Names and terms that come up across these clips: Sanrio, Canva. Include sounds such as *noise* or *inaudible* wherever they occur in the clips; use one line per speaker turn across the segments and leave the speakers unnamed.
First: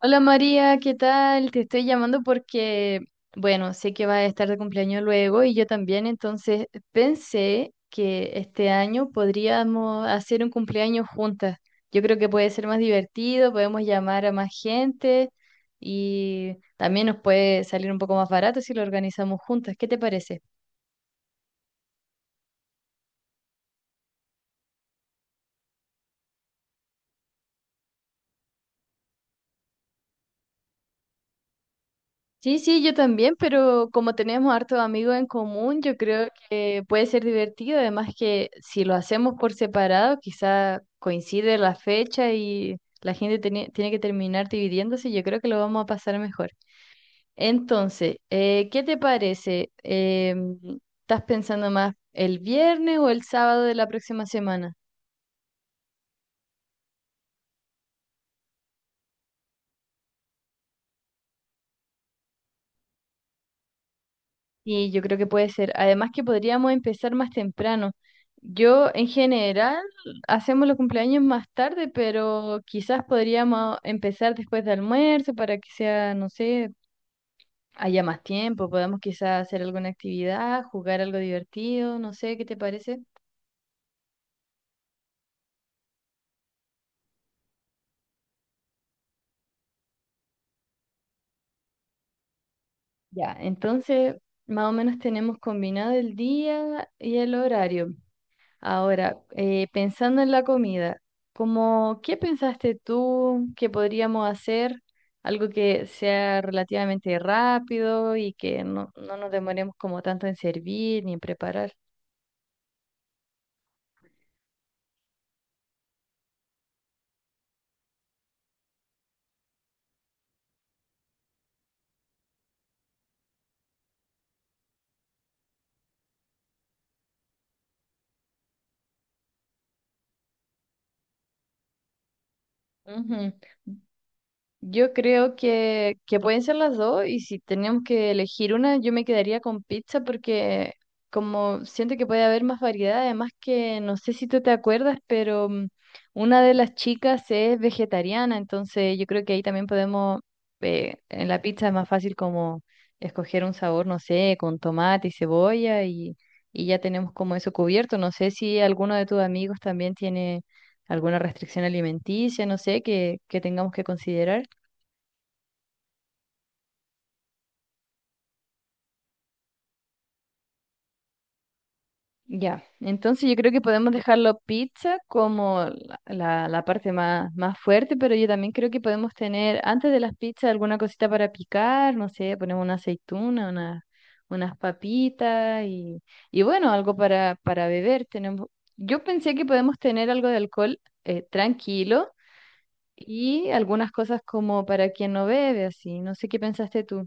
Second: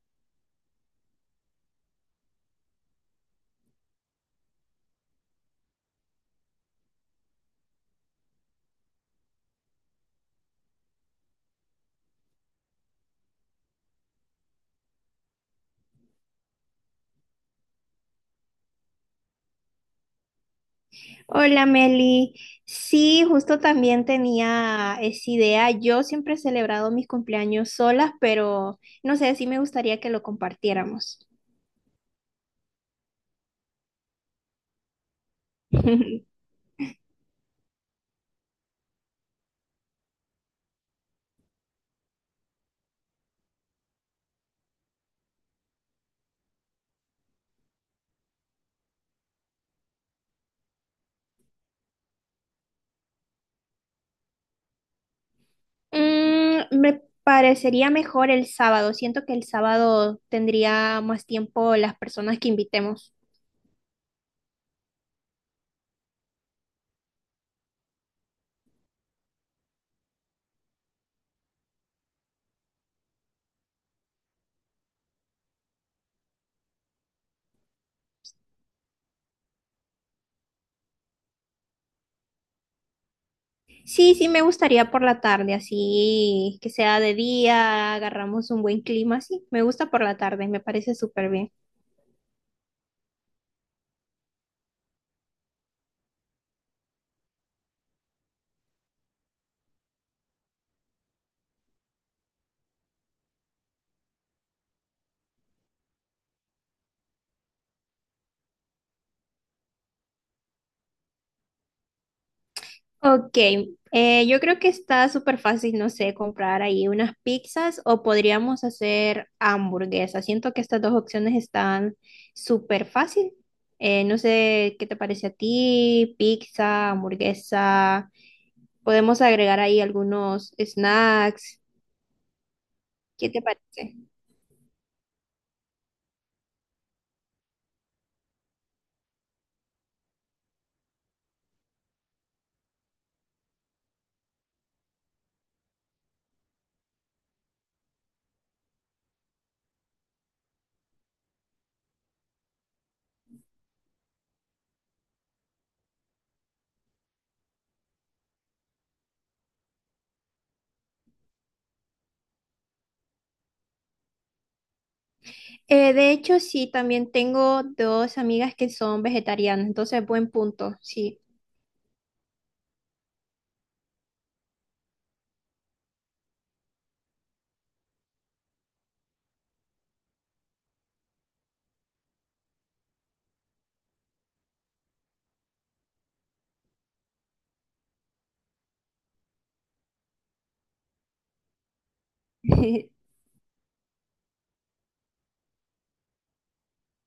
Hola María, ¿qué tal? Te estoy llamando porque, bueno, sé que vas a estar de cumpleaños luego y yo también, entonces pensé que este año podríamos hacer un cumpleaños juntas. Yo creo que puede ser más divertido, podemos llamar a más gente y también nos puede salir un poco más barato si lo organizamos juntas. ¿Qué te parece?
Hola Meli, sí, justo también tenía esa idea. Yo siempre he celebrado mis cumpleaños solas, pero no sé, sí me gustaría que lo compartiéramos.
Sí, sí, yo también, pero como tenemos hartos amigos en común, yo creo
*laughs*
que puede ser divertido. Además que si lo hacemos por separado, quizá coincide la fecha y la gente tiene que terminar dividiéndose. Yo creo que lo vamos a pasar mejor. Entonces, ¿qué te parece? ¿Estás pensando más el viernes o el sábado de la próxima semana?
Me parecería mejor el sábado. Siento que el sábado tendría más tiempo las personas que invitemos.
Sí, yo creo que puede ser. Además que podríamos empezar más temprano. Yo en general hacemos los cumpleaños más tarde, pero quizás podríamos empezar después de almuerzo para que sea, no sé, haya más tiempo. Podamos quizás hacer alguna actividad, jugar algo divertido, no sé, ¿qué te parece?
Sí, sí, me gustaría por la tarde, así que sea de día, agarramos un buen clima, sí, me gusta por la tarde, me parece súper bien.
Ya, entonces más o menos tenemos combinado el día y el horario. Ahora, pensando en la comida, como, ¿qué pensaste tú que podríamos hacer? Algo que sea relativamente rápido y que no nos demoremos como tanto en servir ni en preparar.
Ok, yo creo que está súper fácil, no sé, comprar ahí unas pizzas o podríamos hacer hamburguesas. Siento que estas dos opciones están súper fácil. No sé qué te parece a ti, pizza, hamburguesa. Podemos agregar ahí algunos snacks. ¿Qué
Ujú.
te parece?
Yo creo que pueden ser las dos y si tenemos que elegir una, yo me quedaría con pizza porque como siento que puede haber más variedad, además que no sé si tú te acuerdas, pero una de las chicas es vegetariana, entonces yo creo que ahí también podemos, en la pizza es más fácil como escoger un sabor, no sé, con tomate y cebolla y ya tenemos como eso cubierto. No sé si alguno de tus amigos también tiene alguna restricción alimenticia, no sé, que tengamos que considerar.
De hecho, sí, también tengo dos amigas que son vegetarianas, entonces buen punto, sí.
Ya, entonces yo creo que podemos dejarlo pizza como la parte más, más fuerte, pero yo también creo que podemos tener antes de las pizzas alguna cosita para picar, no sé, ponemos una aceituna, unas papitas y bueno, algo para beber. Tenemos, yo pensé que podemos tener algo de alcohol tranquilo
*laughs*
y algunas cosas como para quien no bebe, así, no sé qué pensaste tú.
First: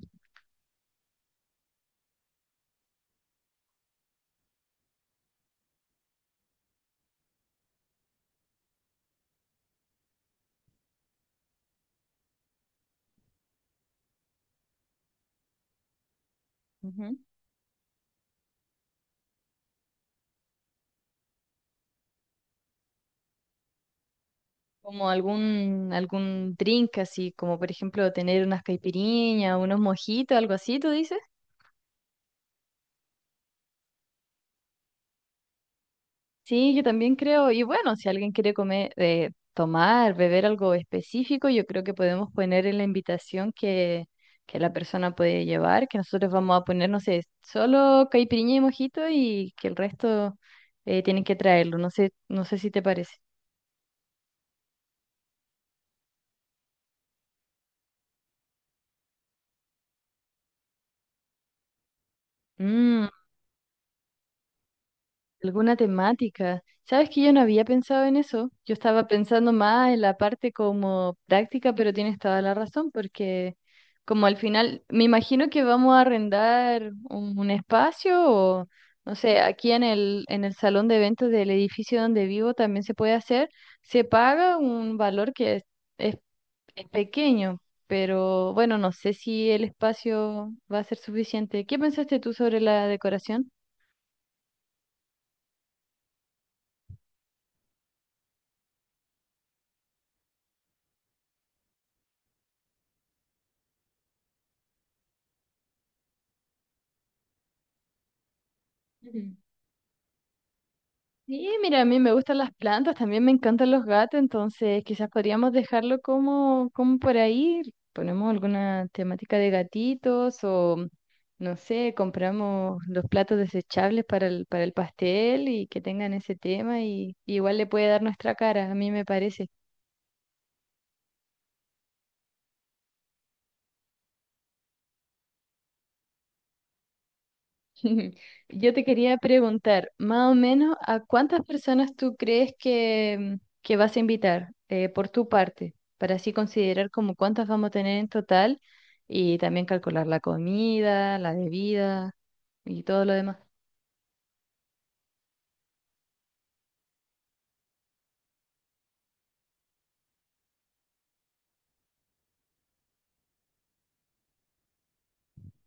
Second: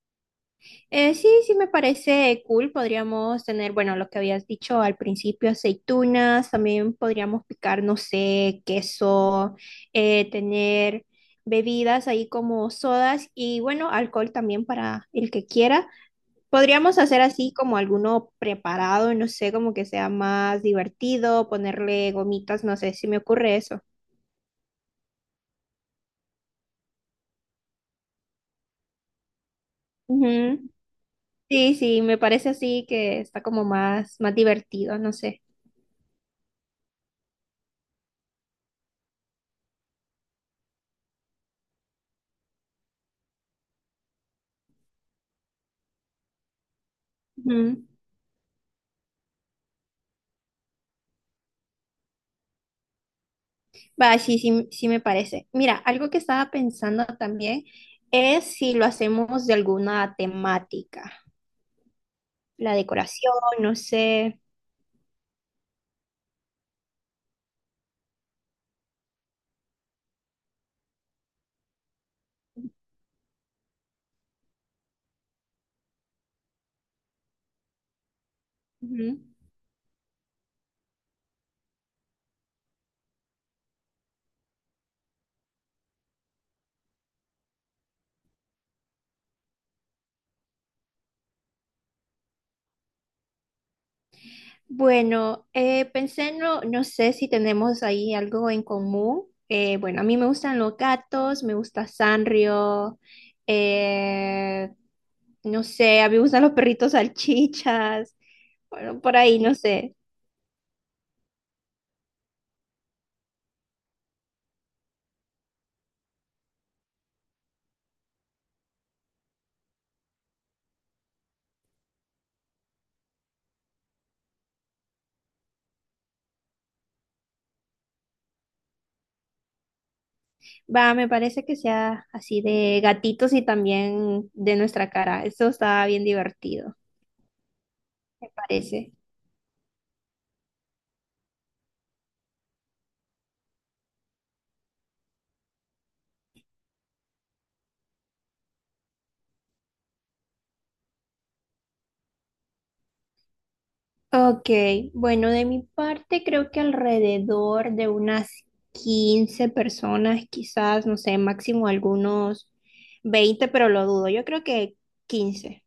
Sí, sí me parece cool. Podríamos tener, bueno, lo que habías dicho al principio, aceitunas, también podríamos picar, no sé, queso, tener bebidas ahí como sodas y bueno, alcohol también para el que quiera. Podríamos
Ujú.
hacer así como alguno preparado, no sé, como que sea más divertido, ponerle gomitas, no sé si me ocurre eso.
Como algún drink así, como por ejemplo tener unas caipirinhas, unos mojitos, algo
Ujú.
así, ¿tú dices?
Sí, sí, me parece así que está como más divertido, no sé.
Sí, yo también creo, y bueno, si alguien quiere comer, tomar, beber algo específico, yo creo que podemos poner en la invitación que la persona puede llevar, que nosotros vamos a poner, no sé,
Ujú.
solo caipirinha y mojito y que el resto tienen que traerlo, no sé, no sé si te parece.
Va, sí, sí, sí me parece. Mira, algo que estaba pensando también es si lo hacemos de alguna temática, la
Mm.
decoración, no sé.
Alguna temática. Sabes que yo no había pensado en eso. Yo estaba pensando más en la parte como práctica, pero tienes toda la razón, porque como al final, me imagino que vamos a arrendar un espacio o, no
Ujú.
sé, aquí en en el salón de eventos del edificio donde vivo también se puede hacer. Se paga un valor que es, es es pequeño, pero bueno, no sé si el espacio va a ser suficiente. ¿Qué pensaste tú sobre la decoración?
Bueno, pensé, no, no sé si tenemos ahí algo en común. Bueno, a mí me gustan los gatos, me gusta Sanrio, eh, no sé, a mí me gustan los perritos salchichas, bueno, por
Ujú.
ahí, no sé.
Sí, mira, a mí me gustan las plantas, también me encantan los gatos, entonces quizás podríamos dejarlo como, como por ahí. Ponemos alguna temática de gatitos o, no sé, compramos los platos desechables para para el pastel y que tengan ese tema y igual le puede dar nuestra cara, a mí me parece.
Va, me parece que sea así de gatitos y también de nuestra cara. Eso está bien divertido,
*laughs*
me
Yo te
parece.
quería preguntar, más o menos, ¿a cuántas personas tú crees que, que vas a invitar por tu parte? Para así considerar como cuántas vamos a tener en total y también calcular la comida, la bebida y todo lo demás.
Ok, bueno, de mi parte creo que alrededor de unas 15 personas, quizás, no sé, máximo algunos 20 pero lo dudo. Yo creo que 15.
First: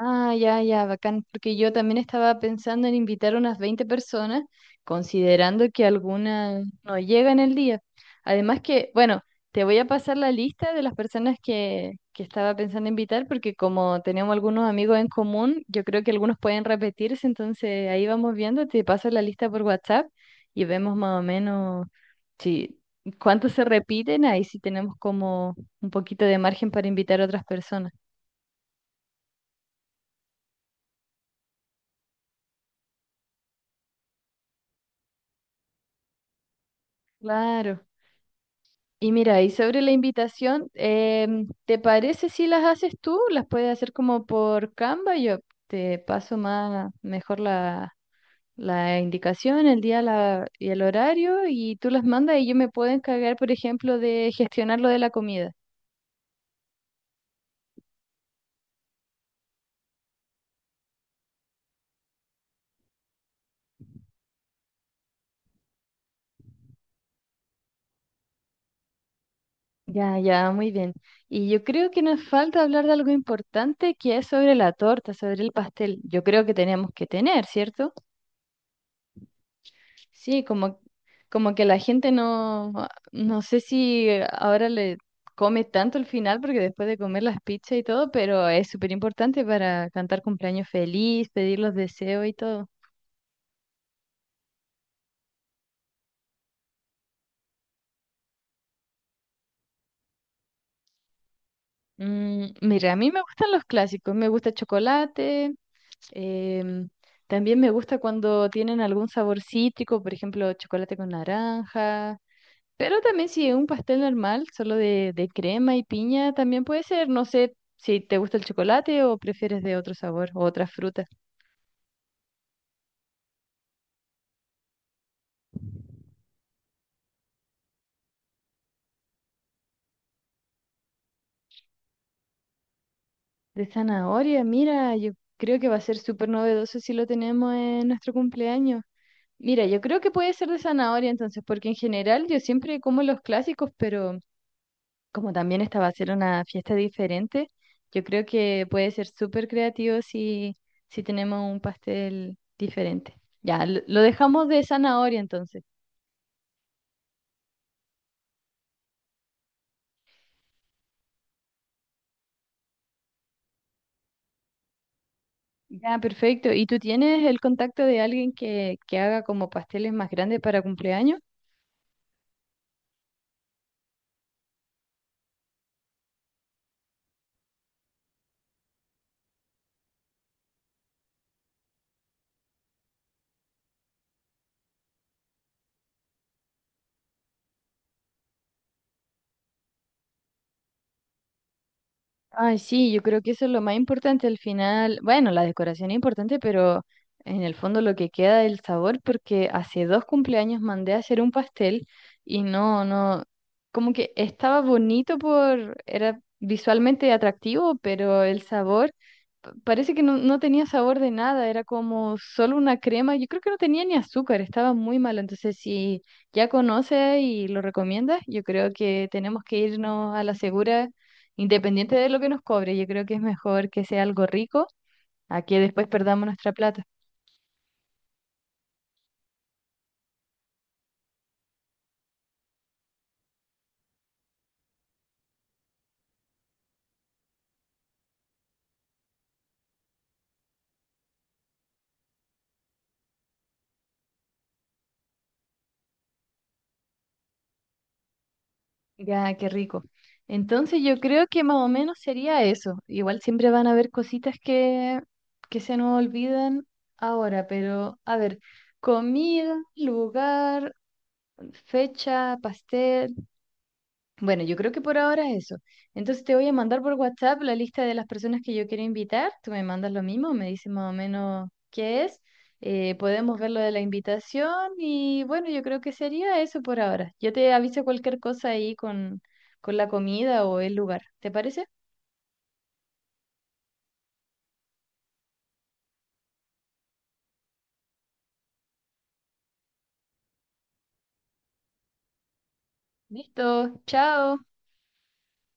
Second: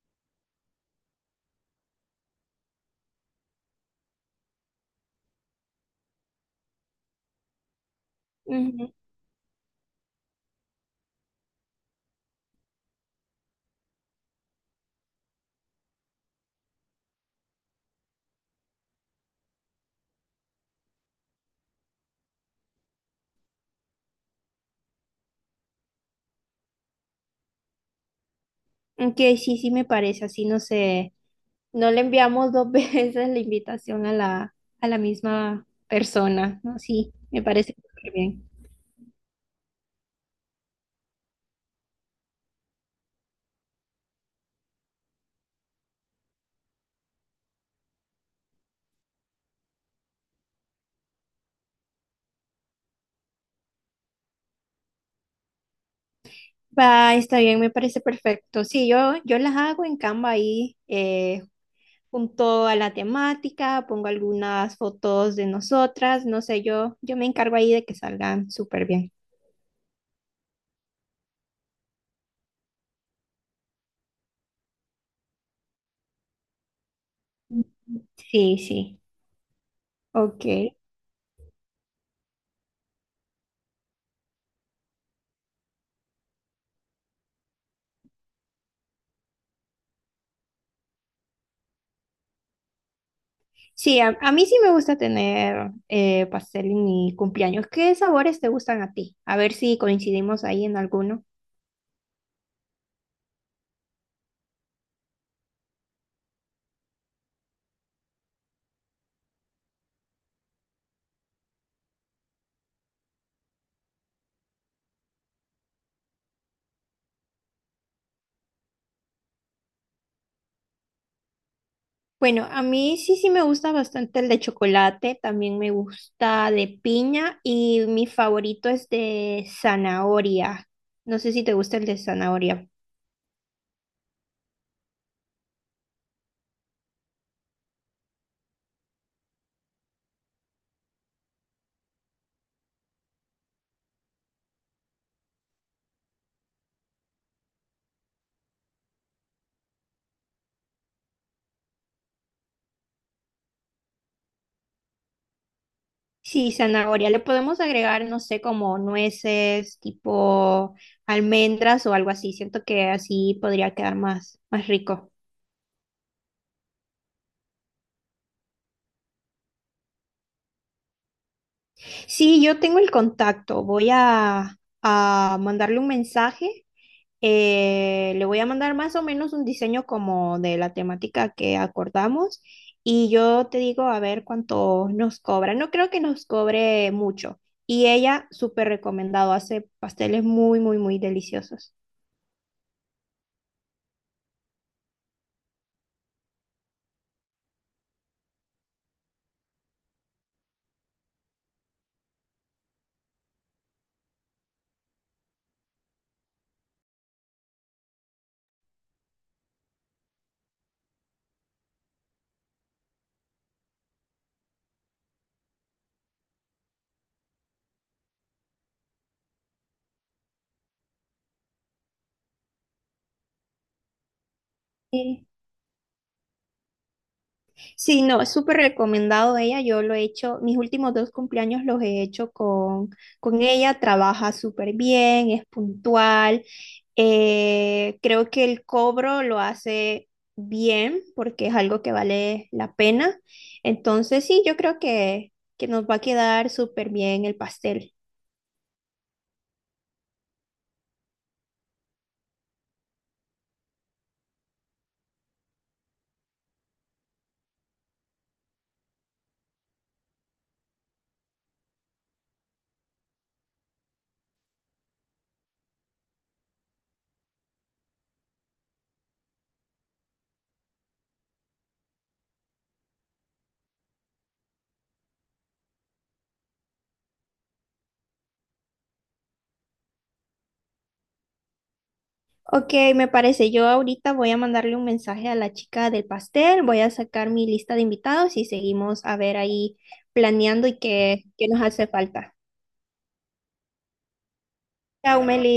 Ah, ya, ya, bacán, porque yo también estaba pensando en invitar unas 20 personas, considerando que algunas no llegan el día. Además
Ujú.
que, bueno, te voy a pasar la lista de las personas que estaba pensando invitar, porque como tenemos algunos amigos en común, yo creo que algunos pueden repetirse, entonces ahí vamos viendo, te paso la lista por WhatsApp y vemos más o menos si cuántos se repiten, ahí sí tenemos como un poquito de margen para invitar a otras personas.
Ok, sí, sí me parece, así no sé. No le enviamos dos *laughs* veces la invitación a a la misma persona, ¿no? Sí, me parece
Claro.
súper bien.
Y mira, y sobre la invitación, ¿te parece si las haces tú? ¿Las puedes hacer como por Canva? Yo te paso más, mejor la indicación, el día y el horario, y tú las mandas y yo me puedo encargar, por ejemplo, de gestionar lo de la comida.
Va, está bien, me parece perfecto. Sí, yo las hago en Canva ahí, junto a la temática, pongo algunas fotos de nosotras, no sé, yo me encargo ahí de que salgan súper bien.
Ya, ya, muy bien. Y yo creo que nos falta hablar de algo importante que es sobre la torta, sobre el pastel. Yo creo que tenemos que tener, ¿cierto?
Sí, sí,
Sí,
ok.
como, como que la gente no, no sé si ahora le come tanto el final, porque después de comer las pizzas y todo, pero es súper importante para cantar cumpleaños feliz, pedir los deseos y todo.
Sí, a mí sí me gusta tener pastel en mi cumpleaños. ¿Qué sabores te gustan a ti? A ver si coincidimos ahí en alguno.
Mm, mira, a mí me gustan los clásicos, me gusta chocolate, em, también me gusta cuando tienen algún sabor cítrico, por ejemplo, chocolate con naranja, pero también si es un pastel normal, solo de crema y piña, también puede ser. No sé si te gusta el chocolate o prefieres de otro sabor o otras frutas.
Bueno, a mí sí, sí me gusta bastante el de chocolate, también me gusta de piña y mi favorito es de zanahoria. No sé si te gusta el de zanahoria.
De zanahoria, mira, yo creo que va a ser súper novedoso si lo tenemos en nuestro cumpleaños. Mira, yo creo que puede ser de zanahoria entonces, porque en general yo siempre como los clásicos, pero como también esta va a ser una fiesta diferente, yo creo que puede ser súper creativo si tenemos un pastel diferente. Ya, lo dejamos de zanahoria entonces.
Sí, zanahoria. Le podemos agregar, no sé, como nueces, tipo almendras o algo así. Siento que así podría quedar más rico.
Ya, perfecto. ¿Y tú tienes el contacto de alguien que haga como pasteles más grandes para cumpleaños?
Sí, yo tengo el contacto. A mandarle un mensaje. Le voy a mandar más o menos un diseño como de la temática que acordamos y yo te digo a ver cuánto nos cobra. No creo que nos cobre mucho. Y ella, súper recomendado, hace pasteles muy deliciosos.
Ay, sí, yo creo que eso es lo más importante al final. Bueno, la decoración es importante, pero en el fondo lo que queda es el sabor, porque hace dos cumpleaños mandé a hacer un pastel y no, no, como que estaba bonito por, era visualmente atractivo, pero el sabor parece que no tenía sabor de nada, era como solo una crema. Yo creo que no tenía ni azúcar, estaba muy malo. Entonces, si ya conoces y lo recomiendas, yo creo que tenemos que irnos a la segura. Independiente de lo que nos cobre, yo creo que es mejor que sea algo rico
Sí.
a que después perdamos nuestra plata.
Sí, no, es súper recomendado ella. Yo lo he hecho, mis últimos dos cumpleaños los he hecho con ella. Trabaja súper bien, es puntual. Creo que el cobro lo hace bien porque es algo que vale la pena. Entonces, sí, yo creo que nos va a quedar súper bien el pastel.
Ya, qué rico. Entonces yo creo que más o menos sería eso. Igual siempre van a haber cositas que se nos olvidan ahora, pero a ver, comida, lugar, fecha, pastel. Bueno, yo creo que por ahora eso. Entonces te voy a mandar por WhatsApp la lista de las personas que yo quiero invitar. Tú me mandas lo mismo, me dices más o menos qué es. Podemos ver lo de la invitación y bueno, yo creo que sería eso por ahora. Yo te aviso cualquier cosa ahí con la comida o el lugar. ¿Te parece?
Ok, me parece. Yo ahorita voy a mandarle un mensaje a la chica del pastel, voy a sacar mi lista de invitados y seguimos a ver ahí planeando y qué nos hace falta.
Listo, chao.
Chao, Meli.